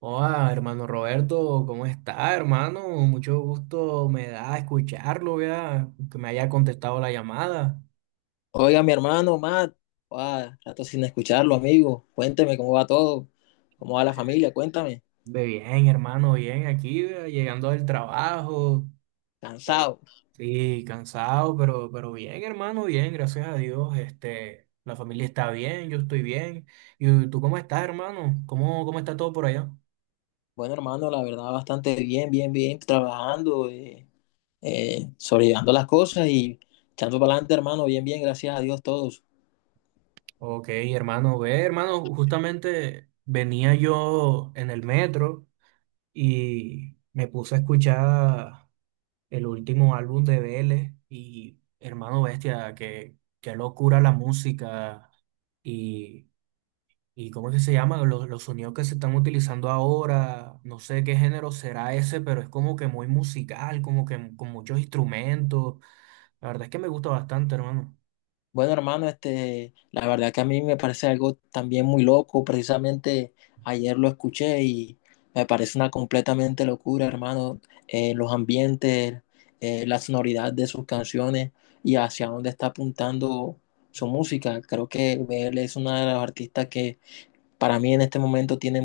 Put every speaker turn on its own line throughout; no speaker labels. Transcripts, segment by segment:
Hola, hermano Roberto, ¿cómo está, hermano? Mucho gusto me da escucharlo, vea, que me haya contestado la llamada.
Oiga, mi hermano Matt, rato sin escucharlo, amigo. Cuénteme cómo va todo, cómo va la familia, cuéntame.
Ve bien, hermano, bien aquí, vea, llegando del trabajo. Eh,
Cansado.
Sí, cansado, pero bien, hermano, bien, gracias a Dios. Este, la familia está bien, yo estoy bien. ¿Y tú cómo estás, hermano? ¿Cómo está todo por allá?
Bueno, hermano, la verdad, bastante bien, bien, trabajando, sobrellevando las cosas y echando para adelante, hermano, bien, bien, gracias a Dios todos.
Ok, hermano, ve, hermano, justamente venía yo en el metro y me puse a escuchar el último álbum de Vélez y hermano bestia, que qué locura la música y, y ¿cómo es que se llama? Los sonidos que se están utilizando ahora, no sé qué género será ese, pero es como que muy musical, como que con muchos instrumentos. La verdad es que me gusta bastante, hermano.
Bueno, hermano, la verdad que a mí me parece algo también muy loco. Precisamente ayer lo escuché y me parece una completamente locura, hermano. Los ambientes, la sonoridad de sus canciones y hacia dónde está apuntando su música. Creo que él es una de las artistas que para mí en este momento tiene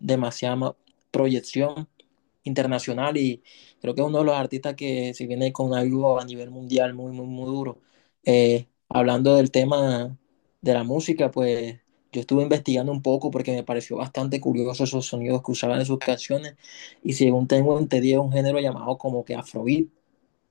demasiada proyección internacional y creo que es uno de los artistas que se viene con algo a nivel mundial muy, muy, muy duro. Hablando del tema de la música, pues yo estuve investigando un poco porque me pareció bastante curioso esos sonidos que usaban en sus canciones y según tengo entendido es un género llamado como que Afrobeat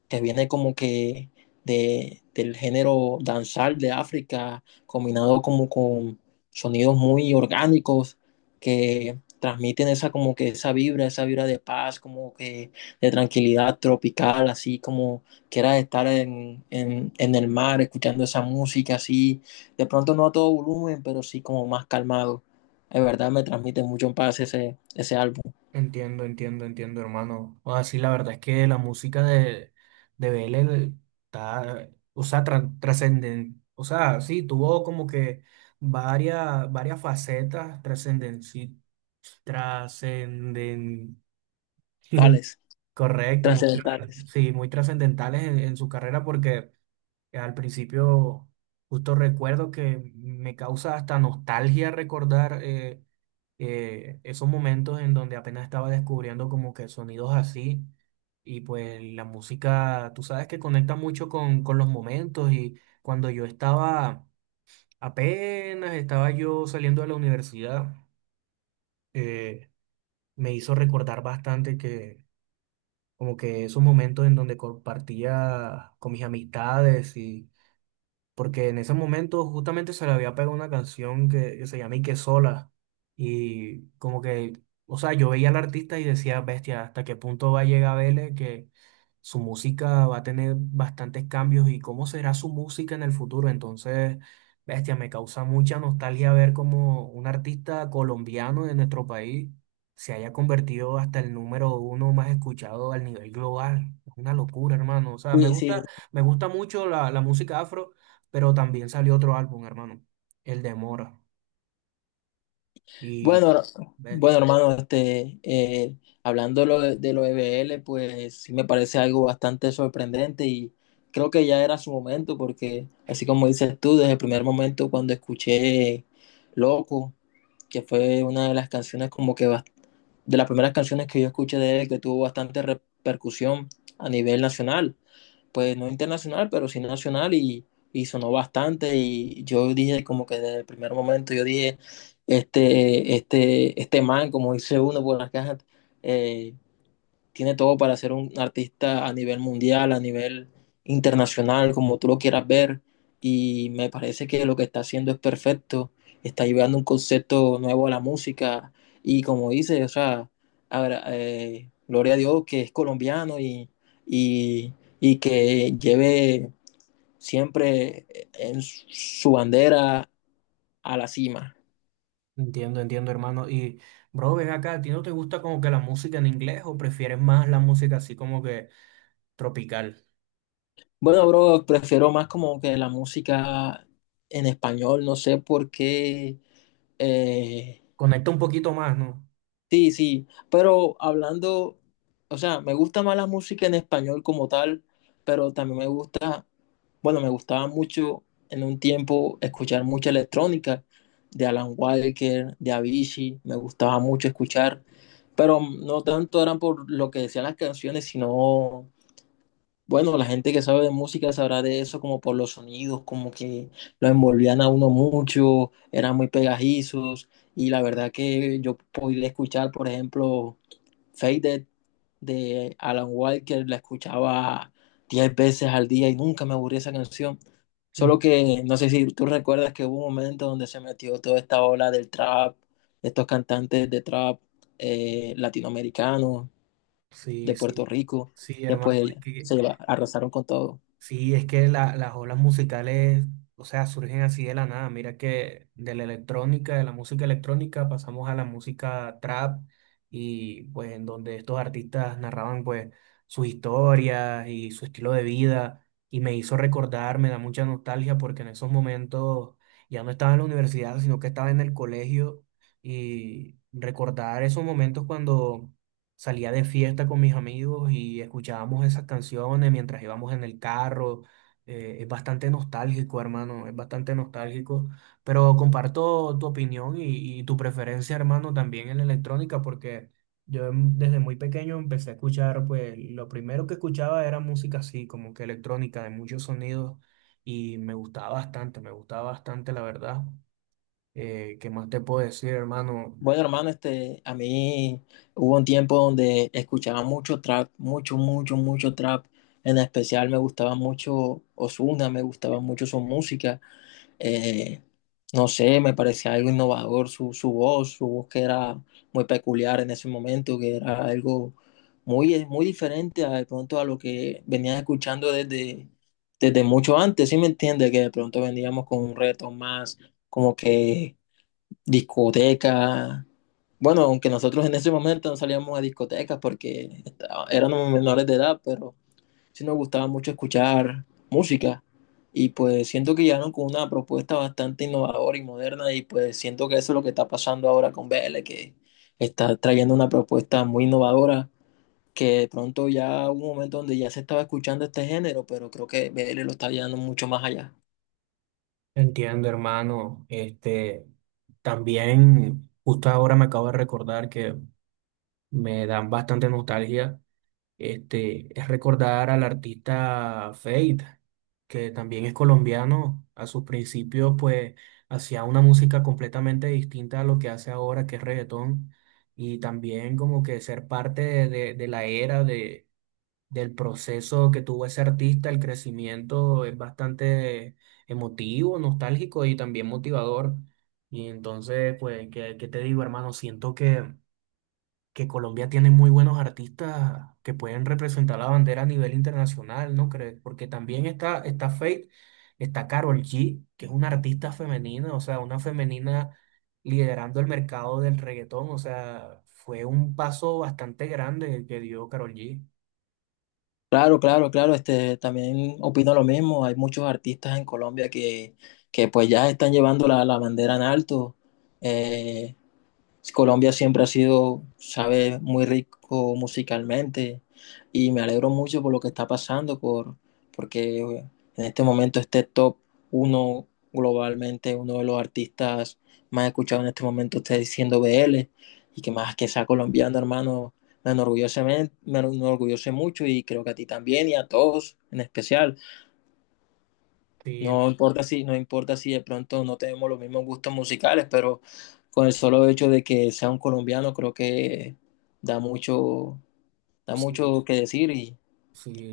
que viene como que del género danzal de África, combinado como con sonidos muy orgánicos que transmiten esa como que esa vibra de paz, como que de tranquilidad tropical, así como que era estar en el mar escuchando esa música así, de pronto no a todo volumen, pero sí como más calmado. De verdad me transmite mucho en paz ese álbum,
Entiendo, entiendo, entiendo, hermano. O así la verdad es que la música de BL está, o sea, trascenden, o sea, sí, tuvo como que varias facetas trascenden, sí, trascenden,
tales,
correcto, muy,
trascendentales.
sí, muy trascendentales en su carrera porque que Al principio, justo recuerdo que me causa hasta nostalgia recordar esos momentos en donde apenas estaba descubriendo como que sonidos así y pues la música, tú sabes que conecta mucho con los momentos y cuando yo apenas estaba yo saliendo de la universidad, eh, me hizo recordar bastante que como que esos momentos en donde compartía con mis amistades porque en ese momento justamente se le había pegado una canción que se llama Ike Sola y como que, o sea, yo veía al artista y decía, bestia, ¿hasta qué punto va a llegar Vélez que su música va a tener bastantes cambios y cómo será su música en el futuro? Entonces, bestia, me causa mucha nostalgia ver como un artista colombiano de nuestro país se haya convertido hasta el número uno más escuchado al nivel global. Es una locura, hermano. O sea,
Sí, sí.
me gusta mucho la música afro, pero también salió otro álbum, hermano, el de Mora. Y,
Bueno, her- bueno,
bestia,
hermano, hablando lo de lo E B L pues sí me parece algo bastante sorprendente y creo que ya era su momento, porque así como dices tú, desde el primer momento cuando escuché Loco, que fue una de las canciones como que de las primeras canciones que yo escuché de él que tuvo bastante repercusión a nivel nacional. Pues no internacional, pero sí nacional y sonó bastante y yo dije como que desde el primer momento yo dije, este man, como dice uno por las cajas, eh, tiene todo para ser un artista a nivel mundial, a nivel internacional, como tú lo quieras ver. Y me parece que lo que está haciendo es perfecto. Está llevando un concepto nuevo a la música. Y como dice, o sea, gloria a Dios que es colombiano y, y que lleve siempre en su bandera a la cima.
entiendo, entiendo, hermano. Y, bro, ven acá, ¿a ti no te gusta como que la música en inglés o prefieres más la música así como que tropical?
Bueno, bro, prefiero más como que la música en español, no sé por qué. Eh,
Conecta un poquito más, ¿no?
sí, sí, pero hablando, o sea, me gusta más la música en español como tal, pero también me gusta, bueno, me gustaba mucho en un tiempo escuchar mucha electrónica de Alan Walker, de Avicii, me gustaba mucho escuchar, pero no tanto eran por lo que decían las canciones, sino bueno, la gente que sabe de música sabrá de eso como por los sonidos, como que lo envolvían a uno mucho, eran muy pegajizos y la verdad que yo podía escuchar, por ejemplo, Faded de Alan Walker, la escuchaba 10 veces al día y nunca me aburría esa canción. Solo
Mm.
que no sé si tú recuerdas que hubo un momento donde se metió toda esta ola del trap, estos cantantes de trap, latinoamericanos, de
Sí, sí,
Puerto Rico,
sí,
que
hermano,
pues
es que
arrasaron con todo.
sí, es que la- las olas musicales, o sea, surgen así de la nada. Mira que de la electrónica, de la música electrónica, pasamos a la música trap y pues en donde estos artistas narraban pues sus historias y su estilo de vida y me hizo recordar, me da mucha nostalgia porque en esos momentos ya no estaba en la universidad, sino que estaba en el colegio y recordar esos momentos cuando salía de fiesta con mis amigos y escuchábamos esas canciones mientras íbamos en el carro. Es bastante nostálgico, hermano, es bastante nostálgico. Pero comparto tu opinión y tu preferencia, hermano, también en la electrónica, porque yo desde muy pequeño empecé a escuchar, pues lo primero que escuchaba era música así, como que electrónica, de muchos sonidos, y me gustaba bastante, la verdad. ¿Qué más te puedo decir, hermano?
Bueno, hermano, a mí hubo un tiempo donde escuchaba mucho trap, mucho trap. En especial me gustaba mucho Ozuna, me gustaba mucho su música. Eh, no sé, me parecía algo innovador su voz que era muy peculiar en ese momento, que era algo muy, muy diferente a, de pronto a lo que venías escuchando desde mucho antes, ¿sí me entiendes? Que de pronto veníamos con un reto más como que discotecas. Bueno, aunque nosotros en ese momento no salíamos a discotecas porque éramos menores de edad, pero sí nos gustaba mucho escuchar música. Y pues siento que llegaron con una propuesta bastante innovadora y moderna y pues siento que eso es lo que está pasando ahora con Vélez, que está trayendo una propuesta muy innovadora, que de pronto ya hubo un momento donde ya se estaba escuchando este género, pero creo que Vélez lo está llevando mucho más allá.
Entiendo, hermano. Este, también justo ahora me acabo de recordar que me dan bastante nostalgia. Este, es recordar al artista Fate, que también es colombiano. A sus principios, pues, hacía una música completamente distinta a lo que hace ahora, que es reggaetón. Y también como que ser parte de, de la era del proceso que tuvo ese artista, el crecimiento es bastante emotivo, nostálgico y también motivador. Y entonces, pues, ¿qué, qué te digo, hermano? Siento que Colombia tiene muy buenos artistas que pueden representar la bandera a nivel internacional, ¿no crees? Porque también está Feid, está Karol G, que es una artista femenina, o sea, una femenina liderando el mercado del reggaetón, o sea, fue un paso bastante grande el que dio Karol G.
Claro, claro, claro, también opino lo mismo. Hay muchos artistas en Colombia que pues ya están llevando la bandera en alto. eh, si Colombia siempre ha sido, sabe, muy rico musicalmente y me alegro mucho por lo que está pasando, porque en este momento este top uno globalmente, uno de los artistas más escuchados en este momento está diciendo BL y que más que sea colombiano, hermano, me enorgullece mucho y creo que a ti también y a todos en especial.
Sí, el-
No importa si, no importa si de pronto no tenemos los mismos gustos musicales, pero con el solo hecho de que sea un colombiano, creo que da mucho, da
sí,
mucho que decir y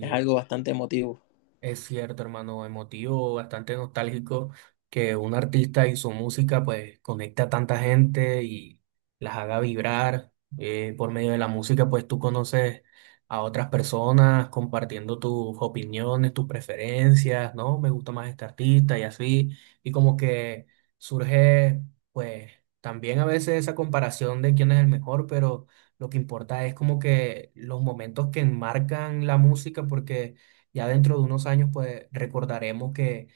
es algo bastante emotivo.
es cierto, hermano, emotivo, bastante nostálgico que un artista y su música pues conecta a tanta gente y las haga vibrar. Por medio de la música pues tú conoces a otras personas compartiendo tus opiniones, tus preferencias, ¿no? Me gusta más este artista y así. Y como que surge pues también a veces esa comparación de quién es el mejor, pero lo que importa es como que los momentos que enmarcan la música porque... Ya dentro de unos años, pues recordaremos que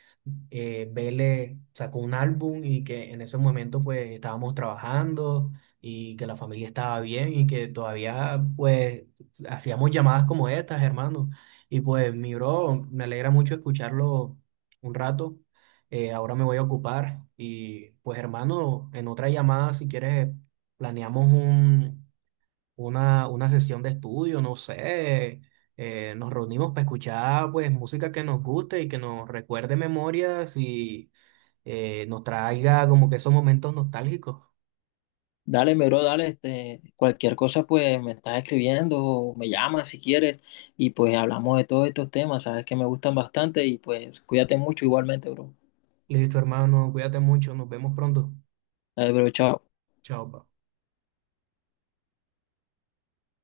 Vélez sacó un álbum y que en ese momento, pues estábamos trabajando y que la familia estaba bien y que todavía, pues, hacíamos llamadas como estas, hermano. Y pues, mi bro, me alegra mucho escucharlo un rato. Ahora me voy a ocupar y, pues, hermano, en otra llamada, si quieres, planeamos un una sesión de estudio, no sé, nos reunimos para escuchar pues música que nos guste y que nos recuerde memorias y nos traiga como que esos momentos nostálgicos.
Dale, mi bro, dale, cualquier cosa, pues me estás escribiendo o me llamas si quieres y pues hablamos de todos estos temas, sabes que me gustan bastante y pues cuídate mucho igualmente, bro.
Listo, hermano, cuídate mucho, nos vemos pronto.
Dale, bro, chao.
Chao. Pa.